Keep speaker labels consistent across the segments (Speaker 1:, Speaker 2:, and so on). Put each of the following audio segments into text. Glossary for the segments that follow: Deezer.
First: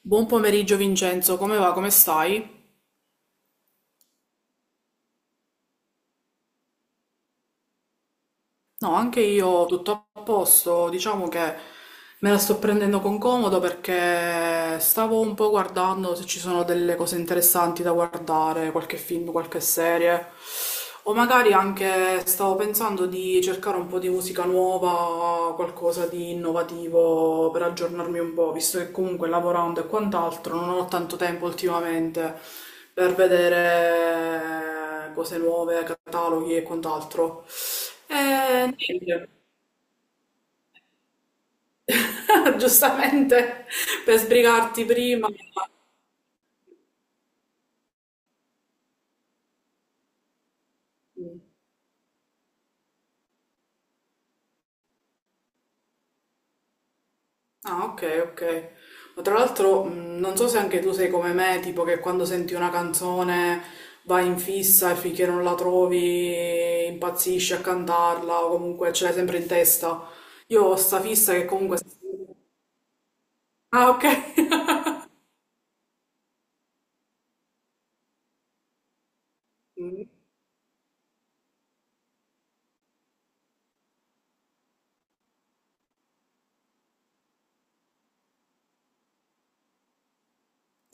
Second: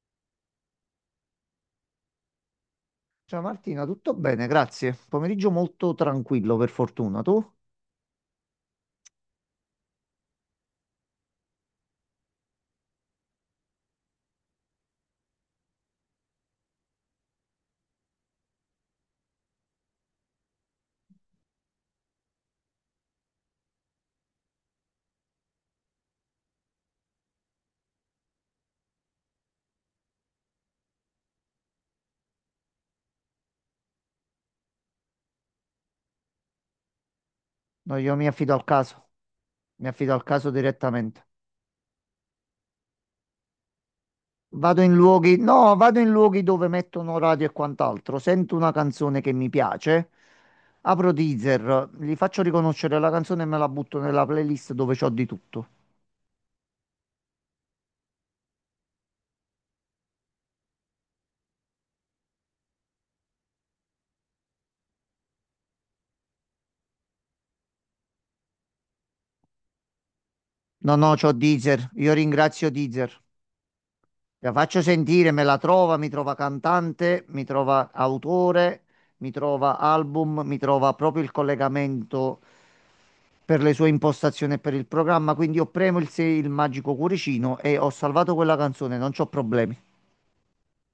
Speaker 1: Buon pomeriggio Vincenzo, come va? Come stai?
Speaker 2: Ciao Martina, tutto bene, grazie. Pomeriggio molto tranquillo, per fortuna. Tu?
Speaker 1: No, anche io tutto a posto, diciamo che me la sto prendendo con comodo perché stavo un po' guardando se ci sono delle cose interessanti da guardare, qualche film, qualche serie, o magari anche stavo pensando di cercare un po' di musica nuova, qualcosa di innovativo per aggiornarmi un po', visto che comunque lavorando e quant'altro non ho tanto tempo ultimamente per vedere cose nuove, cataloghi e quant'altro.
Speaker 2: No, io mi affido al
Speaker 1: Eh,
Speaker 2: caso.
Speaker 1: Niente.
Speaker 2: Mi affido al caso direttamente.
Speaker 1: Giustamente per
Speaker 2: Vado
Speaker 1: sbrigarti
Speaker 2: in
Speaker 1: prima.
Speaker 2: luoghi, no, vado in luoghi dove mettono radio e quant'altro. Sento una canzone che mi piace, apro
Speaker 1: Mm.
Speaker 2: Deezer, gli faccio riconoscere la canzone e me la butto nella playlist dove c'ho di tutto.
Speaker 1: Ah, ok, ok. Ma tra l'altro, non so se anche tu sei come me, tipo che quando senti una canzone vai in fissa e finché non la trovi impazzisci a cantarla o comunque ce l'hai sempre in testa. Io ho
Speaker 2: No,
Speaker 1: sta
Speaker 2: no, c'ho
Speaker 1: fissa che comunque...
Speaker 2: Deezer. Io ringrazio Deezer.
Speaker 1: Ah, ok.
Speaker 2: La faccio sentire, me la trova, mi trova cantante, mi trova autore, mi trova album, mi trova proprio il collegamento per le sue impostazioni e per il programma. Quindi io premo il, il magico cuoricino e ho salvato quella canzone, non c'ho problemi.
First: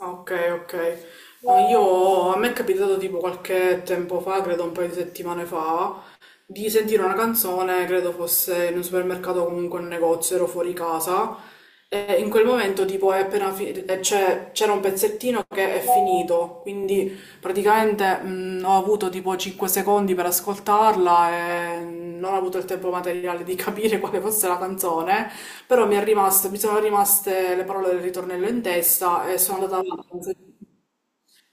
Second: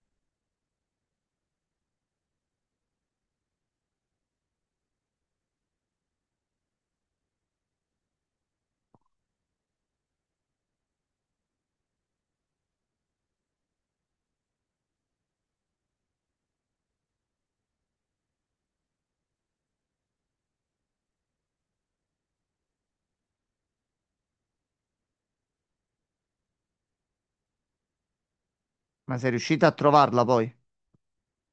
Speaker 1: Ok, ok. No, io, a me è capitato tipo qualche tempo fa, credo un paio di settimane fa, di sentire una canzone, credo fosse in un supermercato o comunque in un negozio, ero fuori casa. E in quel momento, tipo, è appena fi- c'è- c'era un pezzettino che è finito, quindi praticamente ho avuto tipo 5 secondi per ascoltarla e non ho avuto il tempo materiale di capire quale fosse la canzone, però mi è rimasto, mi sono rimaste le parole del ritornello in
Speaker 2: Ma sei
Speaker 1: testa e sono
Speaker 2: riuscita a
Speaker 1: andata
Speaker 2: trovarla
Speaker 1: avanti.
Speaker 2: poi?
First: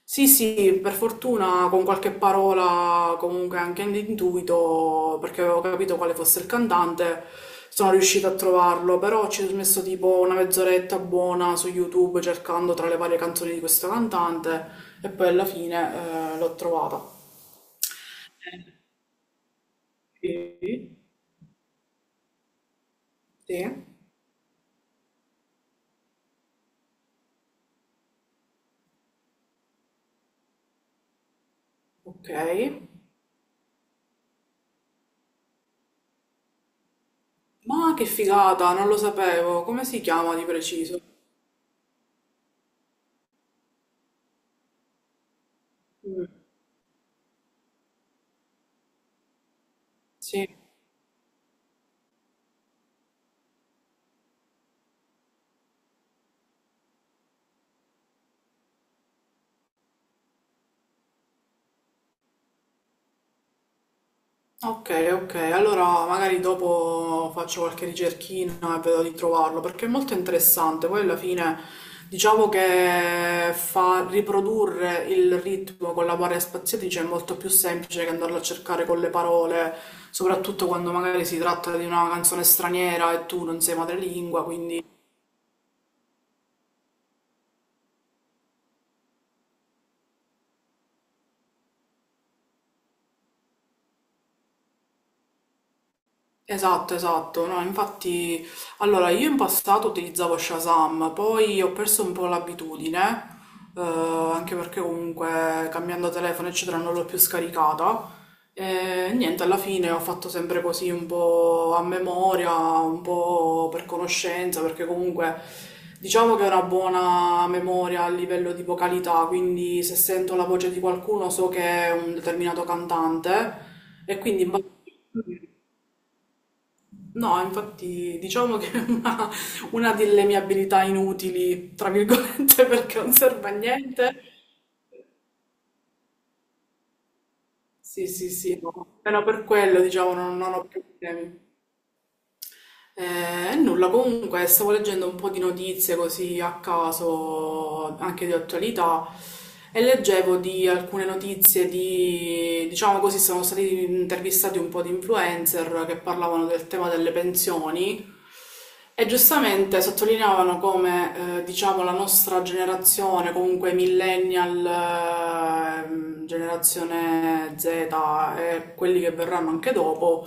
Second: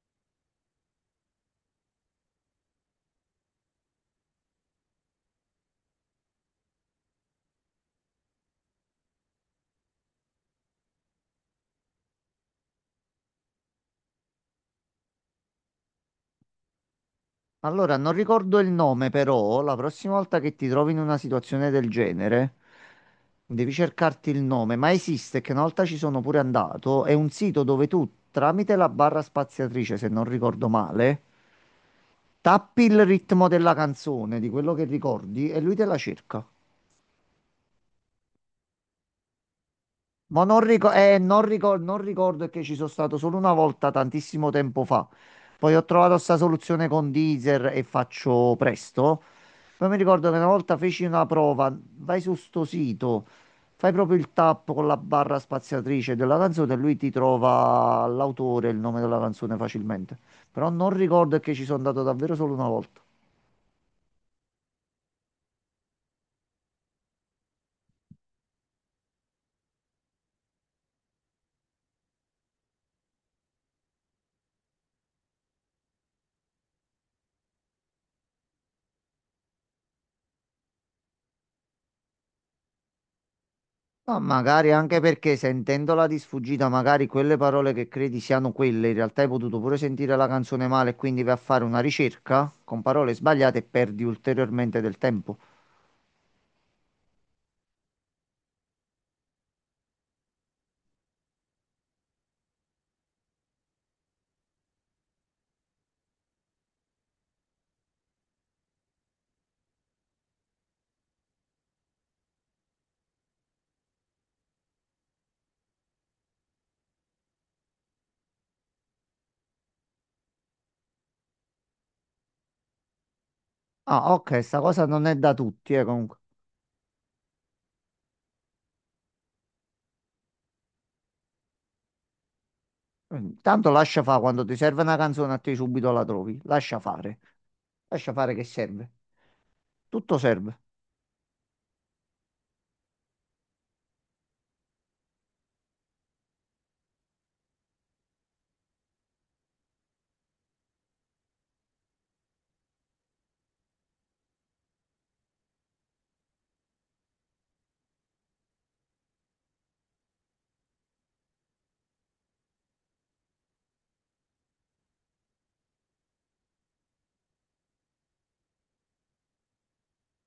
Speaker 1: Sì, sì, per fortuna con qualche parola, comunque anche all'intuito, perché avevo capito quale fosse il cantante, sono riuscita a trovarlo, però ci ho messo tipo una mezz'oretta buona su YouTube cercando tra le varie canzoni di questo cantante e poi alla fine l'ho trovata.
Speaker 2: Allora, non ricordo il nome, però la prossima volta che ti trovi
Speaker 1: Sì,
Speaker 2: in una situazione del genere,
Speaker 1: sì,
Speaker 2: devi cercarti il nome, ma esiste, che una volta ci sono pure andato, è un sito dove tu, tramite la barra spaziatrice, se non ricordo male,
Speaker 1: ok.
Speaker 2: tappi il ritmo della canzone, di quello che ricordi, e lui te la cerca.
Speaker 1: Ma che figata, non lo sapevo, come si chiama di preciso?
Speaker 2: Non ricordo, è che ci sono stato solo una volta tantissimo tempo fa. Poi ho trovato
Speaker 1: Mm.
Speaker 2: sta soluzione con Deezer e faccio presto. Poi mi ricordo che una
Speaker 1: Sì.
Speaker 2: volta feci una prova, vai su sto sito, fai proprio il tap con la barra spaziatrice della canzone e lui ti trova l'autore e il nome della canzone facilmente. Però non ricordo, è che ci sono andato davvero solo una volta.
Speaker 1: Ok, ok, allora magari dopo faccio qualche ricerchina e vedo di trovarlo perché è molto interessante. Poi alla fine diciamo che fa riprodurre il ritmo con la varia spaziatrice è molto più semplice che andarlo a cercare con le parole, soprattutto quando magari si tratta di una canzone straniera e tu non sei
Speaker 2: Ma
Speaker 1: madrelingua,
Speaker 2: magari
Speaker 1: quindi
Speaker 2: anche perché sentendola di sfuggita, magari quelle parole che credi siano quelle, in realtà hai potuto pure sentire la canzone male e quindi vai a fare una ricerca con parole sbagliate e perdi ulteriormente del tempo.
Speaker 1: esatto, esatto, no, infatti, allora io in passato utilizzavo Shazam, poi ho perso un po' l'abitudine, eh, anche perché comunque cambiando telefono eccetera non l'ho più scaricata e niente, alla fine ho fatto sempre così un po' a memoria, un po' per conoscenza, perché comunque diciamo che ho una buona memoria a livello di vocalità, quindi se sento la voce di qualcuno so che è un determinato cantante
Speaker 2: Ah,
Speaker 1: e
Speaker 2: ok,
Speaker 1: quindi...
Speaker 2: sta cosa non è da tutti, comunque.
Speaker 1: No, infatti diciamo che è una delle mie abilità inutili, tra virgolette, perché non
Speaker 2: Mm.
Speaker 1: serve a
Speaker 2: Tanto lascia fare,
Speaker 1: niente.
Speaker 2: quando ti serve una canzone a te subito la trovi. Lascia fare.
Speaker 1: Sì,
Speaker 2: Lascia
Speaker 1: sì,
Speaker 2: fare che
Speaker 1: sì,
Speaker 2: serve.
Speaker 1: no. Meno per quello, diciamo,
Speaker 2: Tutto
Speaker 1: non, non
Speaker 2: serve.
Speaker 1: ho più problemi. Nulla, comunque stavo leggendo un po' di notizie così a caso, anche di attualità, e leggevo di alcune notizie di, diciamo così, sono stati intervistati un po' di influencer che parlavano del tema delle pensioni. E giustamente sottolineavano come, diciamo, la nostra generazione, comunque millennial, generazione Z e quelli che verranno anche dopo,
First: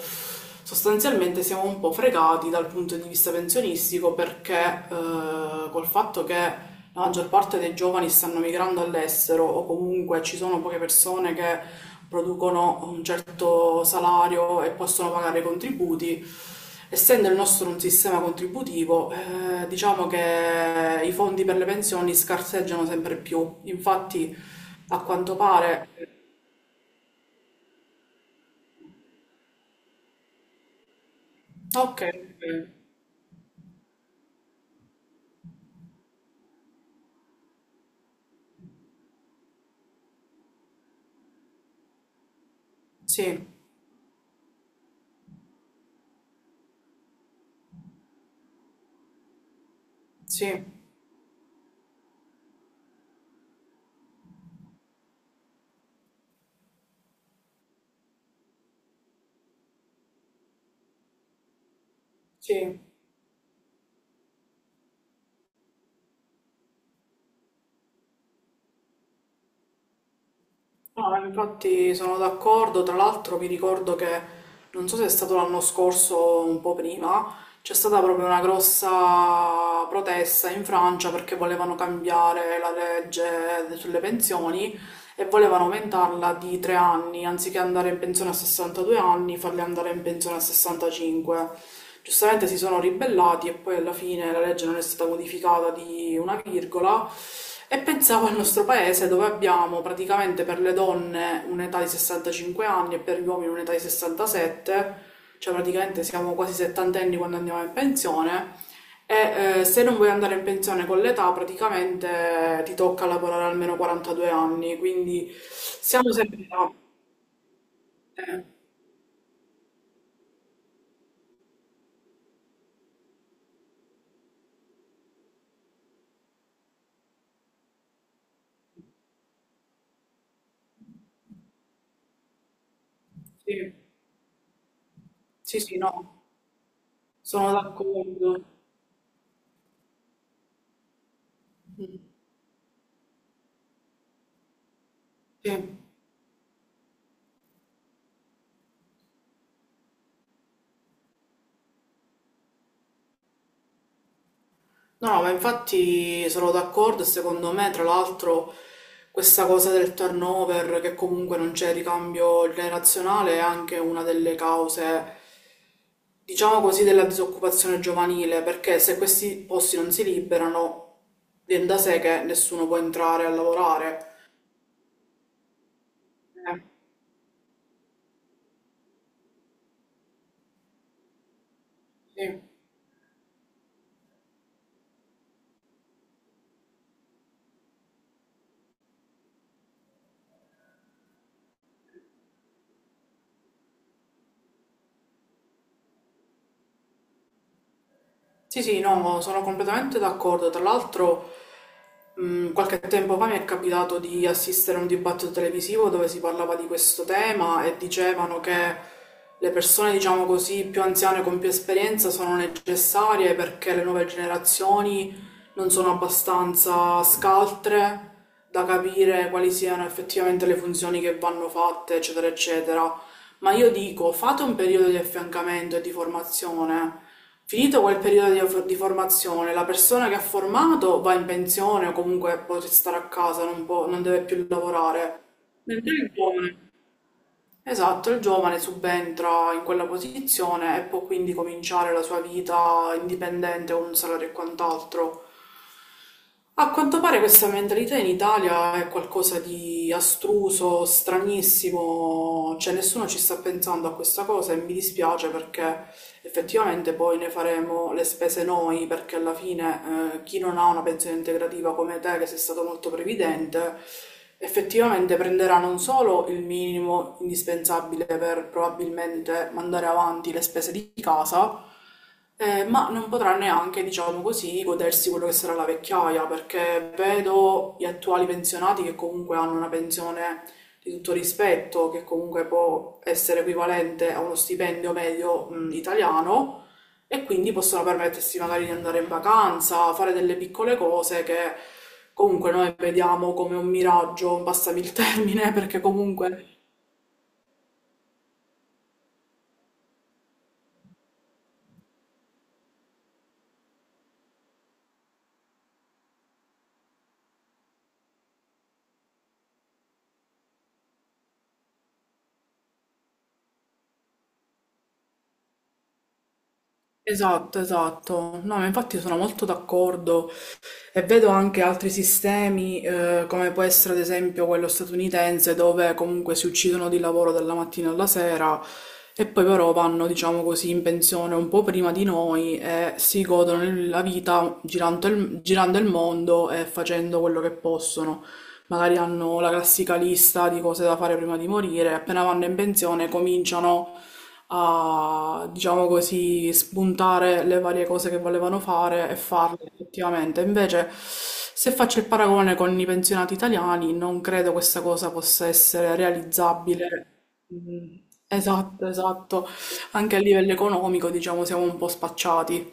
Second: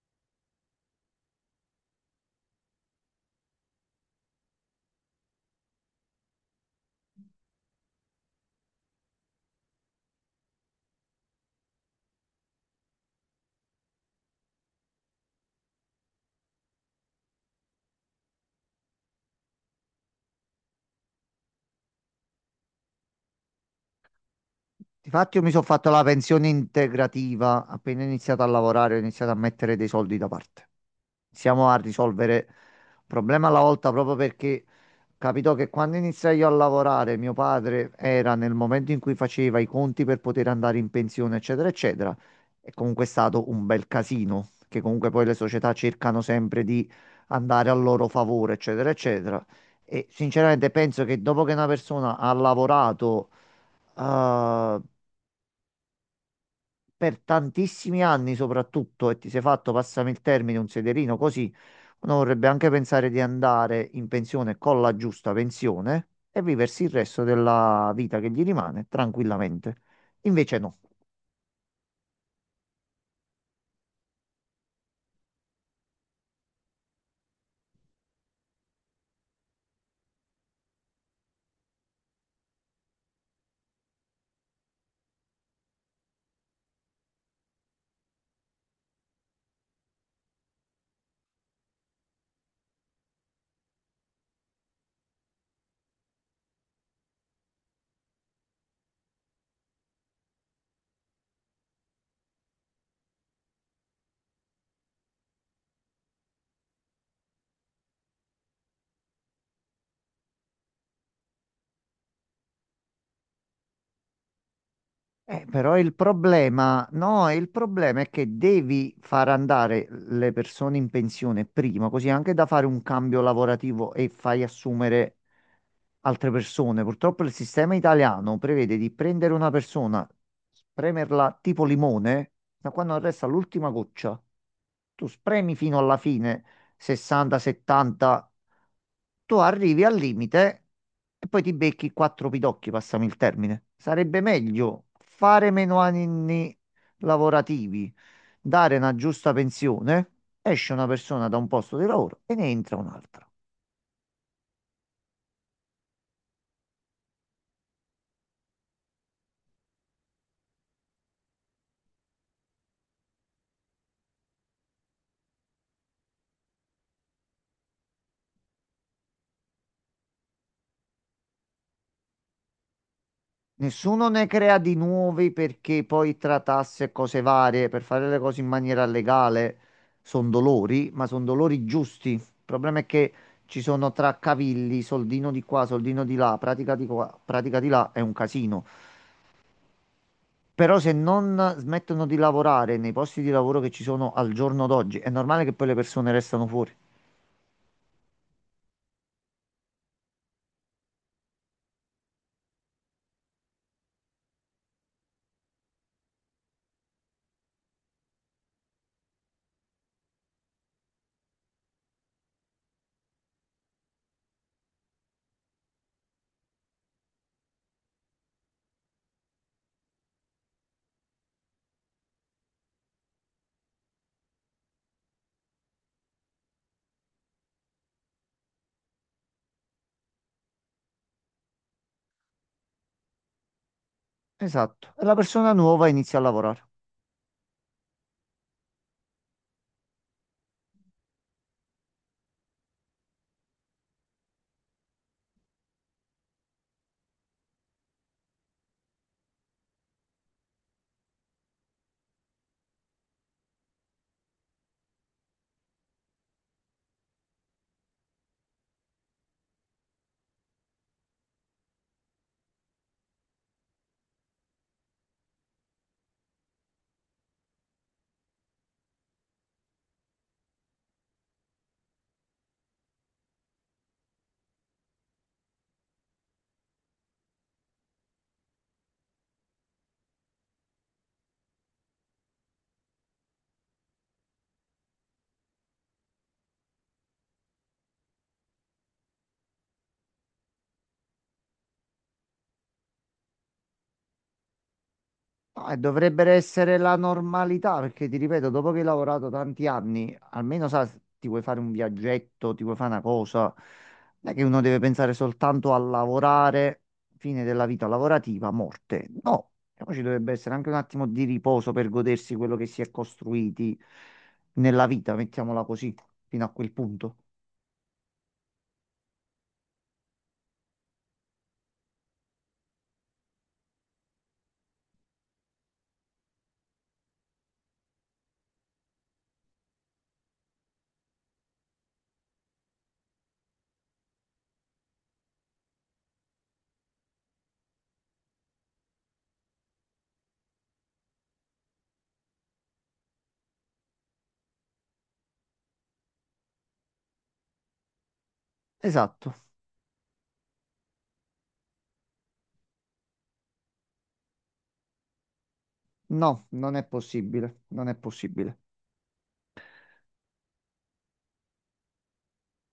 Speaker 1: sostanzialmente siamo un po' fregati dal punto di vista pensionistico perché col fatto che la maggior parte dei giovani stanno migrando all'estero o comunque ci sono poche persone che producono un certo salario e possono pagare i contributi. Essendo il nostro un sistema contributivo, diciamo che i fondi per le pensioni scarseggiano sempre più. Infatti, a
Speaker 2: Difatti
Speaker 1: quanto
Speaker 2: io mi sono fatto la
Speaker 1: pare...
Speaker 2: pensione integrativa, appena iniziato a lavorare ho iniziato a mettere dei soldi da parte. Siamo a
Speaker 1: Ok,
Speaker 2: risolvere un problema alla volta proprio perché capito che quando iniziai io a lavorare, mio padre era nel momento in cui faceva i conti per poter andare in pensione, eccetera, eccetera. È comunque
Speaker 1: sì,
Speaker 2: stato un bel casino, che comunque poi le società cercano sempre di andare a loro favore, eccetera, eccetera. E
Speaker 1: sì,
Speaker 2: sinceramente penso che dopo che una persona ha lavorato eh, per tantissimi anni soprattutto e ti sei fatto, passami il termine, un sederino così, uno vorrebbe anche
Speaker 1: sì.
Speaker 2: pensare di andare in pensione con la giusta pensione e viversi il resto della vita che gli rimane tranquillamente. Invece no.
Speaker 1: No, infatti sono d'accordo, tra l'altro mi ricordo che, non so se è stato l'anno scorso o un po' prima, c'è stata proprio una grossa protesta in Francia perché volevano cambiare la legge sulle pensioni e volevano aumentarla di 3 anni, anziché andare in pensione a 62 anni, farli andare in pensione a 65. Giustamente si sono ribellati e poi alla fine la legge non è stata modificata di una virgola. E pensavo al nostro paese dove abbiamo praticamente per le donne un'età di 65 anni e per gli uomini un'età di 67, cioè praticamente siamo quasi settantenni quando andiamo in pensione e se non vuoi andare in pensione con l'età, praticamente ti tocca lavorare almeno 42 anni, quindi
Speaker 2: Però il
Speaker 1: siamo sempre là.
Speaker 2: problema, no, il problema è che
Speaker 1: Eh,
Speaker 2: devi far andare le persone in pensione prima, così anche da fare un cambio lavorativo e fai assumere altre persone. Purtroppo il sistema italiano prevede di prendere una persona, spremerla tipo limone, da quando resta
Speaker 1: sì,
Speaker 2: l'ultima goccia. Tu spremi
Speaker 1: sì,
Speaker 2: fino
Speaker 1: sì,
Speaker 2: alla
Speaker 1: no,
Speaker 2: fine, 60,
Speaker 1: sono
Speaker 2: 70,
Speaker 1: d'accordo.
Speaker 2: tu arrivi al limite e poi ti becchi
Speaker 1: Mm.
Speaker 2: quattro pidocchi, passami il termine. Sarebbe meglio fare
Speaker 1: Sì.
Speaker 2: meno anni lavorativi, dare una giusta pensione, esce una persona da un posto di lavoro e ne entra un'altra.
Speaker 1: No, ma infatti sono d'accordo e secondo me, tra l'altro, questa cosa del turnover, che comunque non c'è ricambio generazionale, è anche una delle cause, diciamo così, della disoccupazione giovanile, perché se questi posti non si liberano, viene da sé che nessuno può entrare a lavorare.
Speaker 2: Nessuno ne crea di nuovi perché poi tra
Speaker 1: Eh,
Speaker 2: tasse e cose varie, per fare le cose in maniera legale, sono dolori, ma sono dolori giusti. Il
Speaker 1: sì.
Speaker 2: problema è che ci sono traccavigli, soldino di qua, soldino di là, pratica di qua, pratica di là, è un casino. Però se non smettono di lavorare nei posti di lavoro che ci sono al giorno d'oggi, è normale che poi le persone restano fuori.
Speaker 1: Sì, sì, no, sono completamente d'accordo. Tra l'altro, qualche tempo fa mi è capitato di assistere a un dibattito televisivo dove si parlava di questo tema e dicevano che le persone, diciamo così, più anziane con più esperienza sono necessarie perché le nuove generazioni non sono abbastanza scaltre da capire quali siano effettivamente le funzioni che vanno fatte, eccetera, eccetera. Ma io dico, fate un periodo di affiancamento e di formazione. Finito quel periodo di formazione, la persona che ha formato va in pensione o comunque può restare a casa, non deve più
Speaker 2: Esatto. E la
Speaker 1: lavorare.
Speaker 2: persona nuova
Speaker 1: Mentre il
Speaker 2: inizia a lavorare.
Speaker 1: giovane. Esatto, il giovane subentra in quella posizione e può quindi cominciare la sua vita indipendente con un salario e quant'altro. A quanto pare questa mentalità in Italia è qualcosa di astruso, stranissimo, cioè nessuno ci sta pensando a questa cosa e mi dispiace perché effettivamente poi ne faremo le spese noi, perché alla fine chi non ha una pensione integrativa come te, che sei stato molto previdente, effettivamente prenderà non solo il minimo indispensabile per probabilmente mandare avanti le spese di casa, ma non potrà neanche, diciamo così, godersi quello che sarà la vecchiaia, perché vedo gli attuali pensionati che comunque hanno una pensione di tutto rispetto, che comunque può essere equivalente a uno stipendio medio, italiano, e quindi possono permettersi magari di andare in vacanza, fare delle piccole cose che comunque noi vediamo come un miraggio, passami il termine,
Speaker 2: Ah,
Speaker 1: perché
Speaker 2: dovrebbero
Speaker 1: comunque...
Speaker 2: essere la normalità, perché ti ripeto, dopo che hai lavorato tanti anni, almeno sa, ti vuoi fare un viaggetto, ti vuoi fare una cosa. Non è che uno deve pensare soltanto a lavorare, fine della vita lavorativa, morte. No. E poi ci dovrebbe essere anche un attimo di riposo per godersi quello che si è costruiti nella vita, mettiamola così, fino a quel punto.
Speaker 1: Esatto, esatto. No, ma infatti sono molto d'accordo. E vedo anche altri sistemi, come può essere ad esempio quello statunitense, dove comunque si uccidono di lavoro dalla mattina alla sera e poi però vanno, diciamo così, in pensione un po' prima di noi e si godono la vita girando il mondo e facendo quello che possono. Magari hanno la classica lista di cose da fare prima di morire, appena vanno in pensione cominciano a, diciamo così, spuntare le varie cose che volevano fare e
Speaker 2: Esatto.
Speaker 1: farle effettivamente. Invece, se faccio il paragone con i pensionati italiani, non credo questa cosa possa essere
Speaker 2: No, non è
Speaker 1: realizzabile.
Speaker 2: possibile, non è
Speaker 1: Mm.
Speaker 2: possibile.
Speaker 1: Esatto, esatto. Anche a livello economico, diciamo, siamo un po' spacciati.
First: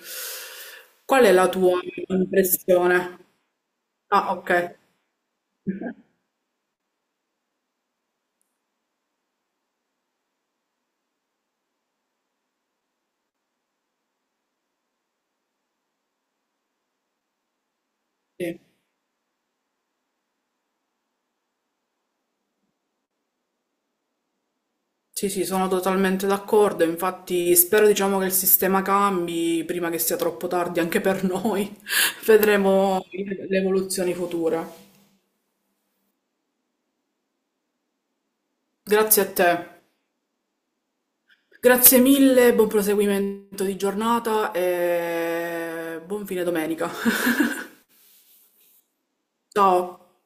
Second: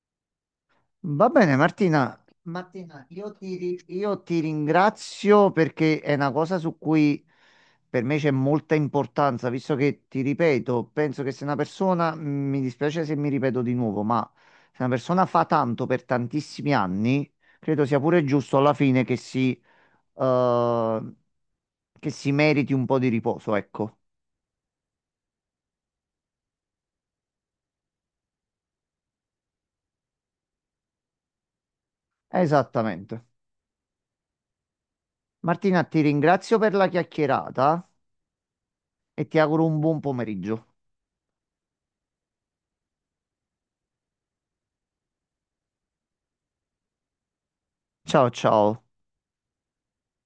Speaker 1: Qual
Speaker 2: Va
Speaker 1: è la
Speaker 2: bene,
Speaker 1: tua
Speaker 2: Martina. Martina,
Speaker 1: impressione?
Speaker 2: io ti, io
Speaker 1: Ah,
Speaker 2: ti
Speaker 1: ok.
Speaker 2: ringrazio perché è una cosa su cui per me c'è molta importanza, visto che ti ripeto, penso che se una persona, mi dispiace se mi ripeto di nuovo, ma se una persona fa tanto per tantissimi anni, credo sia pure giusto
Speaker 1: Sì.
Speaker 2: alla fine eh, che si meriti un po' di riposo, ecco.
Speaker 1: Sì, sì, sono totalmente d'accordo, infatti spero diciamo che il sistema cambi prima che sia troppo tardi anche per noi. Vedremo
Speaker 2: Esattamente.
Speaker 1: le evoluzioni future.
Speaker 2: Martina, ti ringrazio per la chiacchierata e
Speaker 1: Grazie a
Speaker 2: ti auguro un
Speaker 1: te.
Speaker 2: buon pomeriggio.
Speaker 1: Grazie mille, buon proseguimento di giornata e buon fine domenica.
Speaker 2: Ciao ciao.
Speaker 1: Ciao.